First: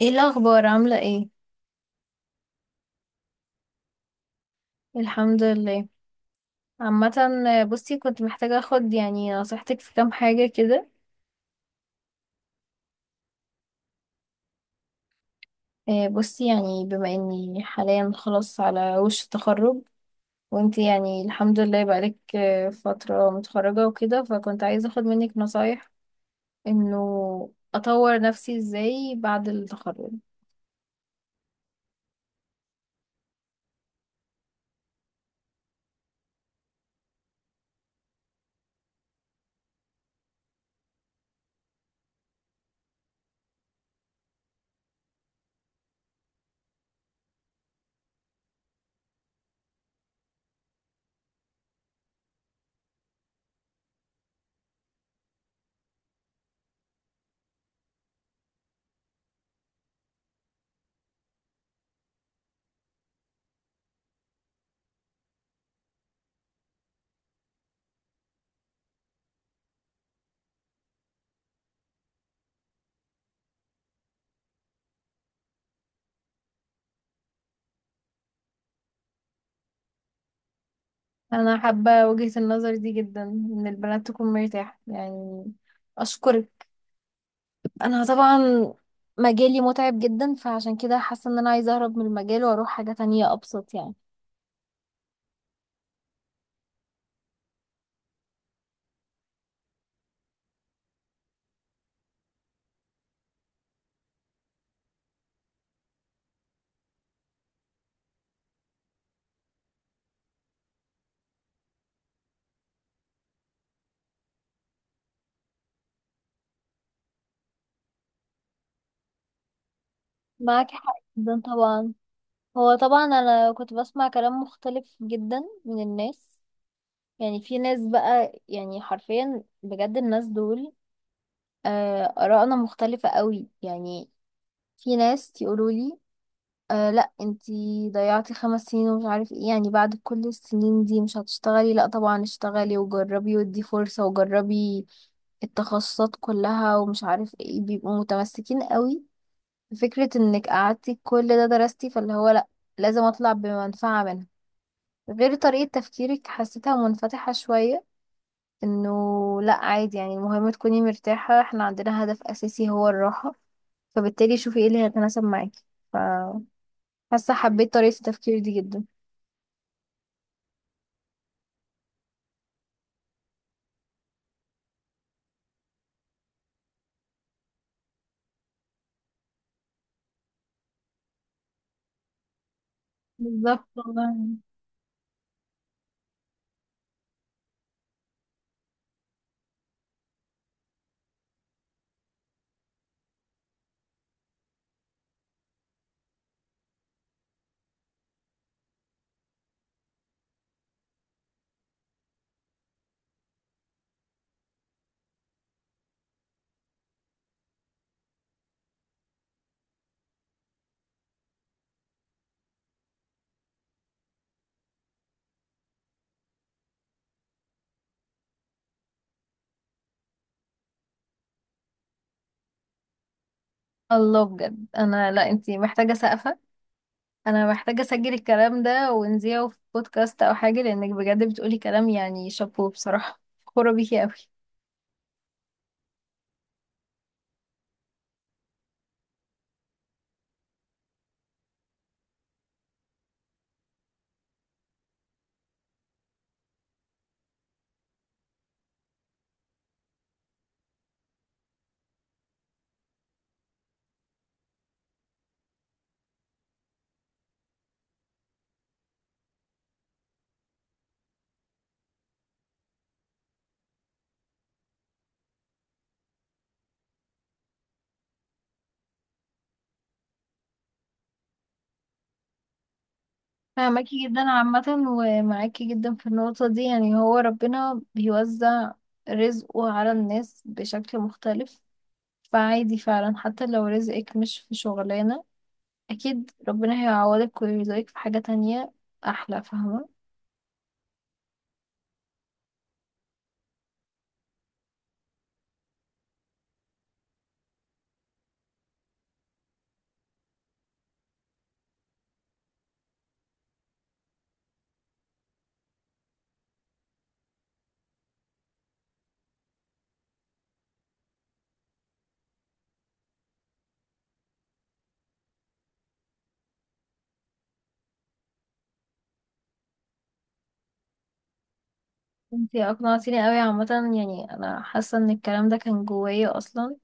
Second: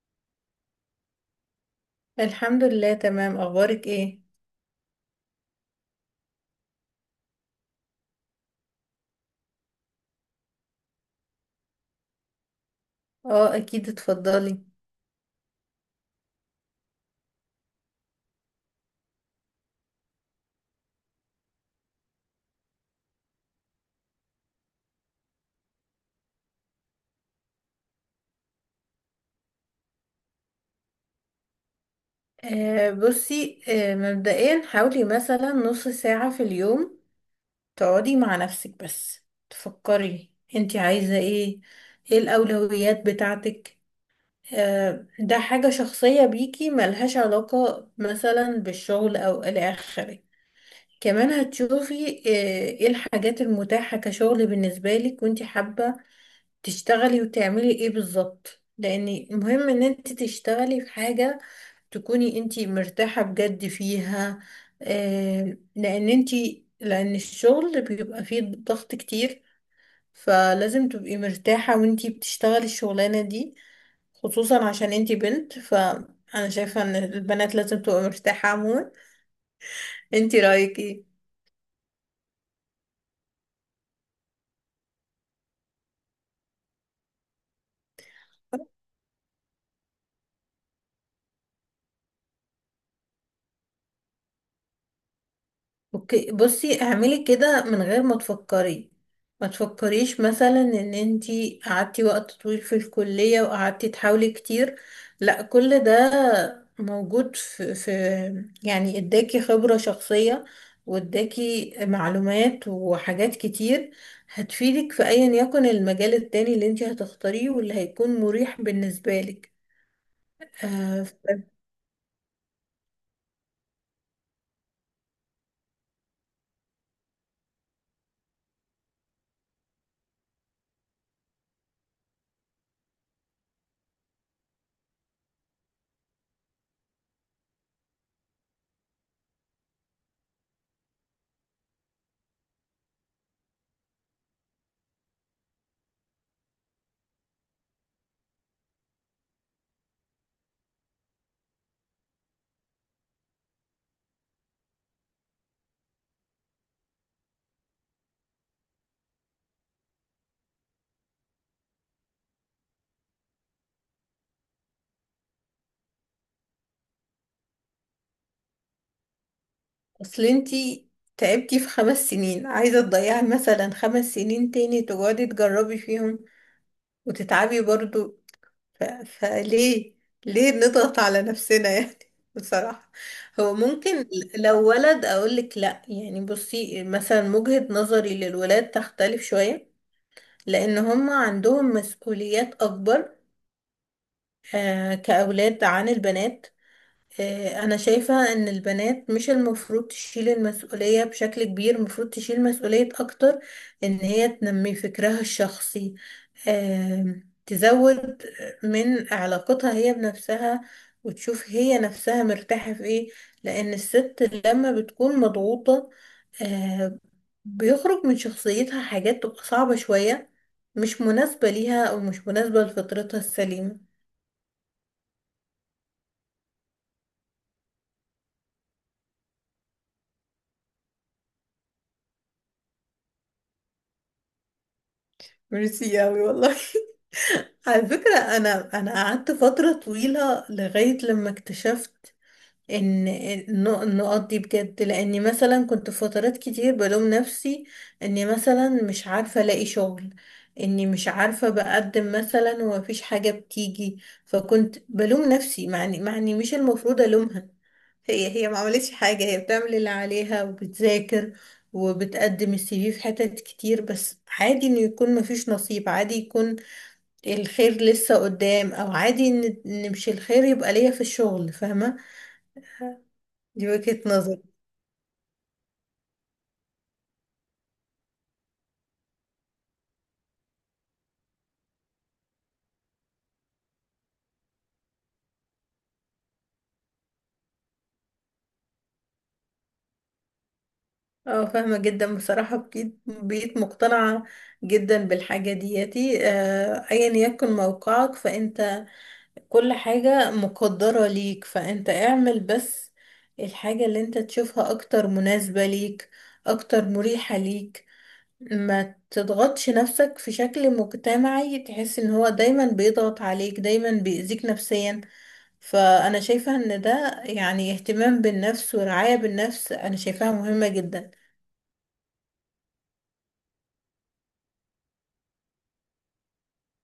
ايه الاخبار؟ عامله ايه؟ الحمد لله، تمام. اخبارك ايه؟ الحمد لله. عامه. بصي، كنت محتاجه اخد يعني نصيحتك في كام حاجه كده. اه، اكيد، اتفضلي. بصي، يعني بما اني حاليا خلاص على وش التخرج، وانتي يعني الحمد لله بقالك فتره متخرجه وكده، فكنت عايزه اخد منك نصايح انه اطور نفسي ازاي بعد التخرج. بصي. مبدئيا، حاولي مثلا نص ساعة في اليوم تقعدي مع نفسك، بس تفكري انتي عايزة ايه. ايه الاولويات بتاعتك؟ ده حاجة شخصية بيكي، ملهاش علاقة مثلا بالشغل او الى اخره. كمان هتشوفي ايه الحاجات المتاحة كشغل بالنسبة لك، وانتي حابة تشتغلي وتعملي ايه بالظبط، لان مهم ان انت تشتغلي في حاجة تكوني انت مرتاحة بجد فيها. آه لان انت لان الشغل بيبقى فيه ضغط كتير، فلازم تبقي مرتاحة وانت بتشتغلي الشغلانة دي، خصوصا عشان انت بنت. فانا شايفة ان البنات لازم تبقى مرتاحة عموما. انت رأيك ايه؟ انا حابه وجهه النظر دي جدا، ان البنات تكون مرتاحه يعني. اشكرك. انا طبعا مجالي متعب جدا، فعشان كده حاسه ان انا عايزه اهرب من المجال واروح حاجه تانية ابسط يعني. اوكي. بصي، اعملي كده من غير ما تفكري. ما تفكريش مثلا ان انتي قعدتي وقت طويل في الكلية وقعدتي تحاولي كتير. لا، كل ده موجود في، يعني اداكي خبرة شخصية واداكي معلومات وحاجات كتير هتفيدك في ايا يكن المجال التاني اللي انتي هتختاريه واللي هيكون مريح بالنسبة لك. معاكي حق آه، جدا طبعا. هو طبعا انا كنت بسمع كلام مختلف جدا من الناس، يعني في ناس بقى يعني حرفيا بجد الناس دول آرائنا مختلفة قوي يعني. في ناس يقولوا لي آه لا انتي ضيعتي 5 سنين ومش عارف ايه، يعني بعد كل السنين دي مش هتشتغلي؟ لا طبعا اشتغلي وجربي، ودي فرصة وجربي التخصصات كلها ومش عارف ايه، بيبقوا متمسكين قوي فكرة انك قعدتي كل ده درستي، فاللي هو لا لازم اطلع بمنفعة منها. غير طريقة تفكيرك حسيتها منفتحة شوية، انه لا عادي يعني المهم تكوني مرتاحة، احنا عندنا هدف اساسي هو الراحة، فبالتالي شوفي ايه اللي هيتناسب معاكي. ف- حاسة حبيت طريقة التفكير دي جدا. اصل انتي تعبتي في خمس سنين، عايزة تضيعي مثلا خمس سنين تاني تقعدي تجربي فيهم وتتعبي برضو؟ فليه، ليه نضغط على نفسنا يعني بصراحة. هو بالظبط ممكن والله. لو ولد اقولك لا، يعني بصي، مثلا وجهة نظري للولاد تختلف شوية، لان هم عندهم مسؤوليات اكبر كأولاد عن البنات. أنا شايفة إن البنات مش المفروض تشيل المسؤولية بشكل كبير، المفروض تشيل مسؤولية أكتر إن هي تنمي فكرها الشخصي، تزود من علاقتها هي بنفسها وتشوف هي نفسها مرتاحة في إيه. لأن الست لما بتكون مضغوطة آه، بيخرج من شخصيتها حاجات تبقى صعبة شوية، مش مناسبة ليها أو مش مناسبة لفطرتها السليمة. الله، بجد انا لا، انتي محتاجه سقفه. انا محتاجه اسجل الكلام ده ونذيعه في بودكاست او حاجه، لانك بجد بتقولي كلام يعني شابو بصراحه. فخوره بيكي قوي. ميرسي أوي والله على فكرة، أنا قعدت فترة طويلة لغاية لما اكتشفت إن النقط دي بجد. لأني مثلا كنت في فترات كتير بلوم نفسي إني مثلا مش عارفة ألاقي شغل، إني مش عارفة بقدم مثلا ومفيش حاجة بتيجي. فكنت بلوم نفسي، معني مش المفروض ألومها. هي ما عملتش حاجة، هي بتعمل اللي عليها وبتذاكر وبتقدم السي في في حتت كتير. بس عادي إنه يكون مفيش نصيب، عادي يكون الخير لسه قدام، او عادي نمشي، الخير يبقى ليا في الشغل، فاهمة؟ دي وجهة فاهماكي جدا نظر. عامه، ومعاكي جدا في النقطه دي. يعني هو ربنا بيوزع رزقه على الناس بشكل مختلف، فعادي فعلا حتى لو رزقك مش في شغلانه اكيد ربنا هيعوضك ويرزقك في حاجه تانية احلى، فاهمه. اه، فاهمة جدا بصراحة. بقيت مقتنعة جدا بالحاجة دياتي. ايا يكن موقعك فانت كل حاجة مقدرة ليك، فانت اعمل بس الحاجة اللي انت تشوفها اكتر مناسبة ليك، اكتر مريحة ليك. ما تضغطش نفسك في شكل مجتمعي تحس ان هو دايما بيضغط عليك، دايما بيأذيك نفسيا. فأنا شايفة إن ده يعني اهتمام بالنفس ورعاية بالنفس، أنا شايفاها مهمة جدا. انتي اقنعتيني قوي عامة، يعني انا حاسة ان الكلام ده كان جوايا اصلا،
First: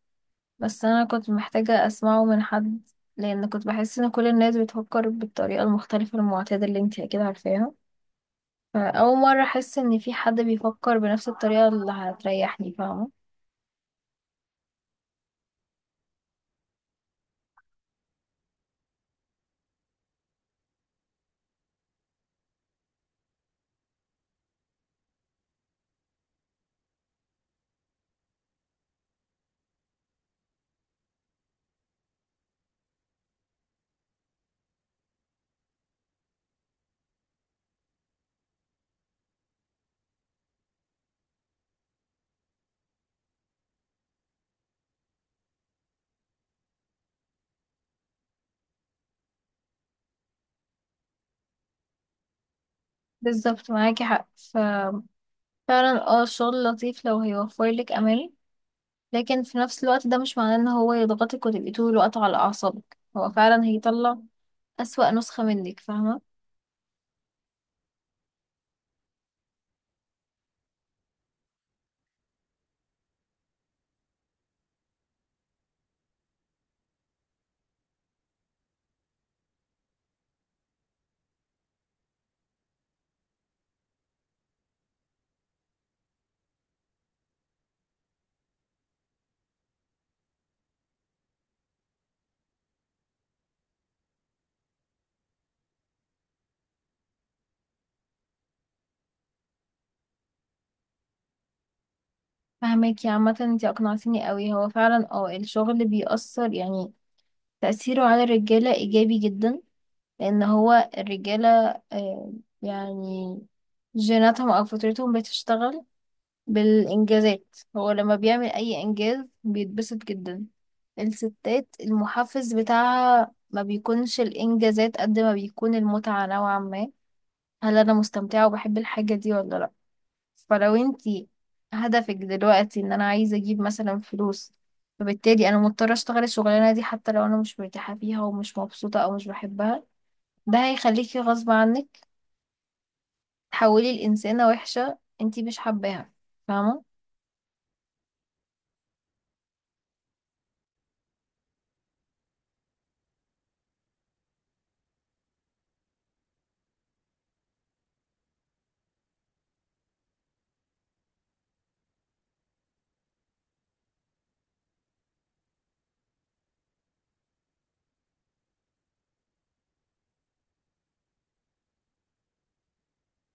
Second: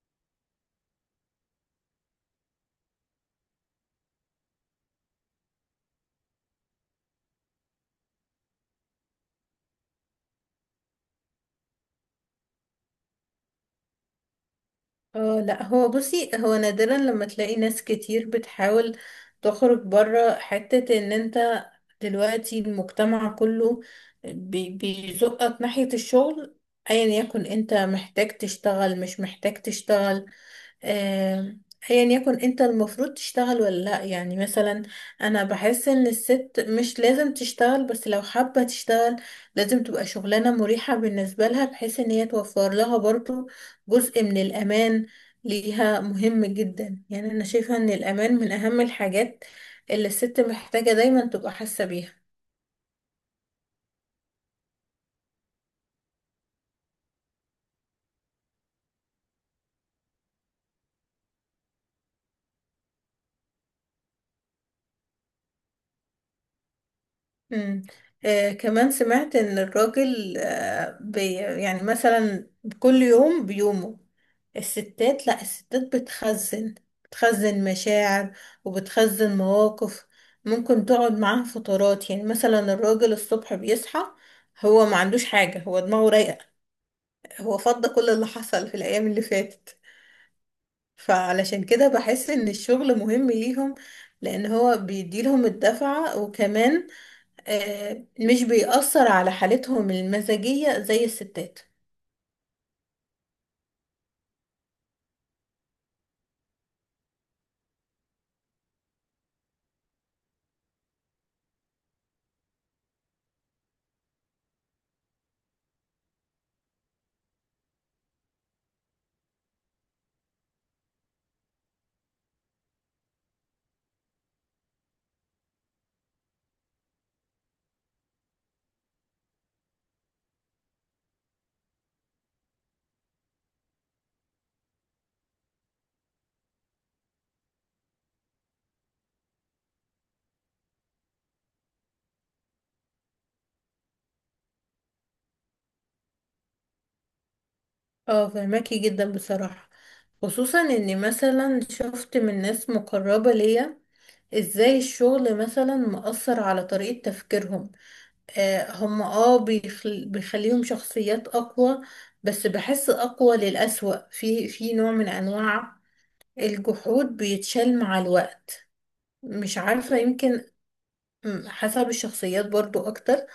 بس انا كنت محتاجة اسمعه من حد، لان كنت بحس ان كل الناس بتفكر بالطريقة المختلفة المعتادة اللي انتي اكيد عارفاها. فاول مرة احس ان في حد بيفكر بنفس الطريقة اللي هتريحني، فاهمة. اه لا، هو بصي، هو نادرا لما تلاقي ناس كتير بتحاول تخرج بره حتة إن أنت دلوقتي المجتمع كله بيزقك ناحية الشغل. أيا يكن أنت محتاج تشتغل مش محتاج تشتغل، آه، ايا يكن انت المفروض تشتغل ولا لا. يعني مثلا انا بحس ان الست مش لازم تشتغل، بس لو حابة تشتغل لازم تبقى شغلانة مريحة بالنسبة لها، بحيث ان هي توفر لها برضو جزء من الامان. ليها مهم جدا، يعني انا شايفة ان الامان من اهم الحاجات اللي الست محتاجة دايما تبقى حاسة بيها. بالظبط معاكي حق، ففعلا اه الشغل لطيف لو هيوفر لك امان، لكن في نفس الوقت ده مش معناه ان هو يضغطك وتبقي طول الوقت على اعصابك، هو فعلا هيطلع اسوأ نسخة منك، فاهمة. مم. كمان سمعت ان الراجل آه بي يعني مثلا كل يوم بيومه. الستات، لا، الستات بتخزن، بتخزن مشاعر وبتخزن مواقف ممكن تقعد معاها فترات. يعني مثلا الراجل الصبح بيصحى هو ما عندوش حاجة، هو دماغه رايقة، هو فضى كل اللي حصل في الأيام اللي فاتت. فعلشان كده بحس إن الشغل مهم ليهم، لأن هو بيديلهم الدفعة. وكمان مش بيأثر على حالتهم المزاجية زي الستات. فهماكي عامة، انتي اقنعتيني قوي. هو فعلا اه الشغل بيأثر، يعني تأثيره على الرجالة ايجابي جدا، لان هو الرجالة آه، يعني جيناتهم او فطرتهم بتشتغل بالانجازات، هو لما بيعمل اي انجاز بيتبسط جدا. الستات المحفز بتاعها ما بيكونش الانجازات قد ما بيكون المتعة نوعا ما، هل انا مستمتعة وبحب الحاجة دي ولا لا؟ فلو انتي هدفك دلوقتي ان انا عايزة اجيب مثلا فلوس، فبالتالي انا مضطرة اشتغل الشغلانة دي حتى لو انا مش مرتاحة فيها ومش مبسوطة او مش بحبها، ده هيخليكي غصب عنك تحولي لإنسانة وحشة انتي مش حباها، فاهمة. اه فهماكي جدا بصراحة. خصوصا اني مثلا شفت من ناس مقربة ليا ازاي الشغل مثلا مأثر على طريقة تفكيرهم. هم بيخليهم شخصيات اقوى، بس بحس اقوى للأسوأ. في نوع من انواع الجحود بيتشال مع الوقت، مش عارفة، يمكن حسب الشخصيات برضو اكتر.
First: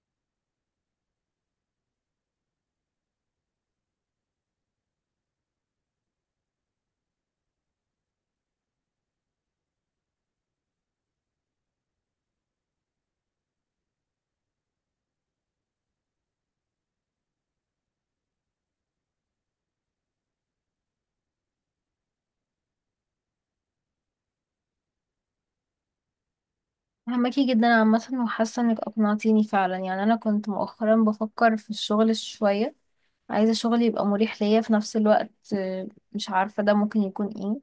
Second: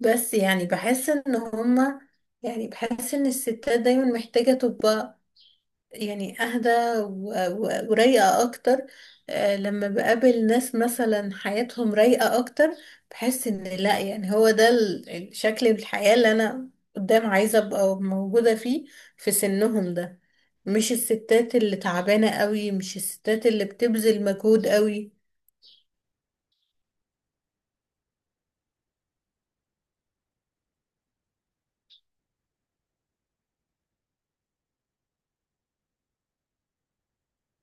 بس يعني بحس ان هما، يعني بحس ان الستات دايما محتاجة تبقى يعني اهدى ورايقة اكتر. لما بقابل ناس مثلا حياتهم رايقة اكتر بحس ان لا، يعني هو ده الشكل الحياة اللي انا قدام عايزة ابقى موجودة فيه، في سنهم ده. مش الستات اللي تعبانة قوي، مش الستات اللي بتبذل مجهود قوي. فهماكي جدا عامة، وحاسة انك اقنعتيني فعلا. يعني انا كنت مؤخرا بفكر في الشغل شوية، عايزة شغل يبقى مريح ليا في نفس الوقت. مش عارفة ده ممكن يكون ايه،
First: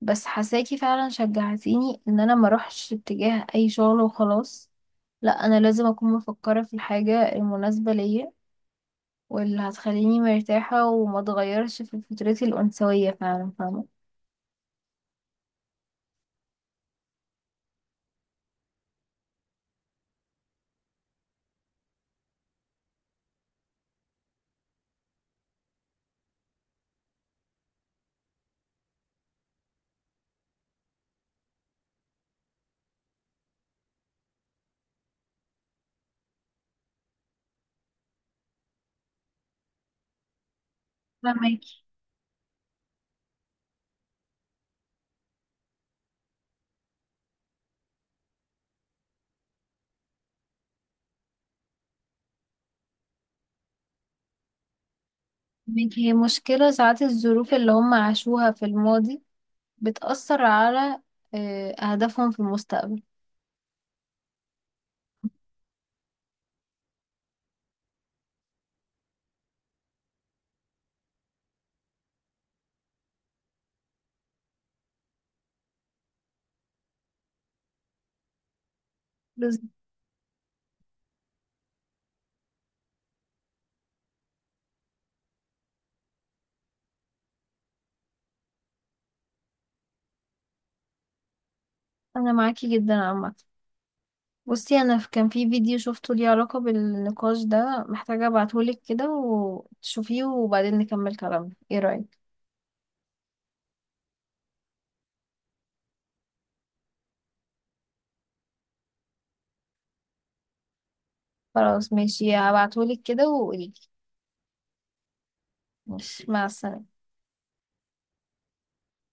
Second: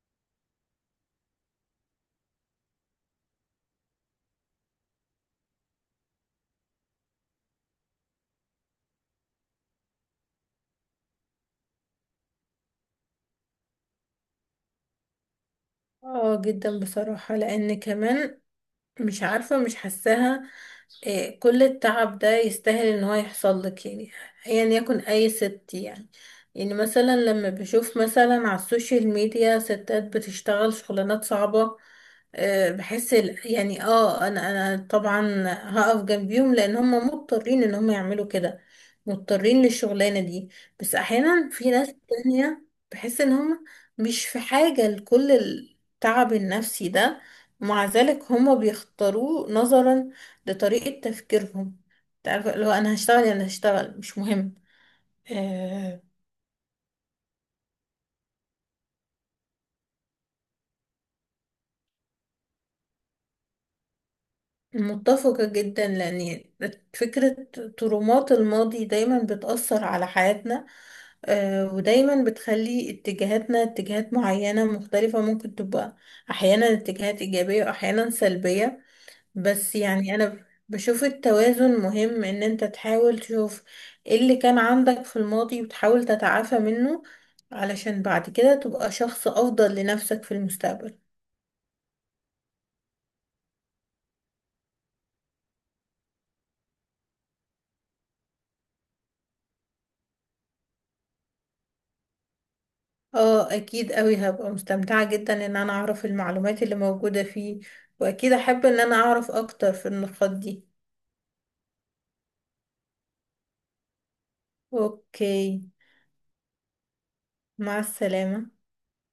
بس حساكي فعلا شجعتيني ان انا ما اروحش اتجاه اي شغل وخلاص، لا انا لازم اكون مفكره في الحاجه المناسبه ليا، واللي هتخليني مرتاحه وما اتغيرش في فطرتي الانثويه فعلا، فاهمه. اه جدا بصراحة، لان كمان مش عارفة، مش حاساها إيه كل التعب ده يستاهل ان هو يحصل لك. يعني ايا يكن اي ست. يعني يعني مثلا لما بشوف مثلا على السوشيال ميديا ستات بتشتغل شغلانات صعبة إيه، بحس يعني انا طبعا هقف جنبيهم لان هم مضطرين ان هم يعملوا كده، مضطرين للشغلانة دي. بس احيانا في فاهماكي ناس تانية بحس ان هم مش في حاجة لكل التعب النفسي ده، مع ذلك هم بيختاروه نظرا ده طريقة تفكيرهم. تعرف، لو أنا هشتغل يعني هشتغل مش مهم. آه فاهماكي. هي مشكله ساعات الظروف اللي هم عاشوها في الماضي بتاثر على اهدافهم في المستقبل. متفقة جدا، لأن فكرة ترومات الماضي دايما بتأثر على حياتنا، ودايما بتخلي اتجاهاتنا اتجاهات معينة مختلفة، ممكن تبقى أحيانا اتجاهات إيجابية وأحيانا سلبية. بس بس يعني انا بشوف التوازن مهم، ان انت تحاول تشوف ايه اللي كان عندك في الماضي وتحاول تتعافى منه علشان بعد كده تبقى شخص افضل لنفسك في المستقبل. انا معاكي جدا عامه. بصي انا كان في فيديو شفته ليه علاقة بالنقاش ده، محتاجة ابعتهولك كده وتشوفيه وبعدين نكمل كلامنا، ايه رأيك؟ اه اكيد قوي، هبقى مستمتعة جدا ان انا اعرف المعلومات اللي موجودة فيه، واكيد احب ان انا اعرف اكتر في النقاط دي. خلاص ماشي، هبعتهولك كده وقوليلي. اوكي. ماشي، مع السلامة. مع السلامة.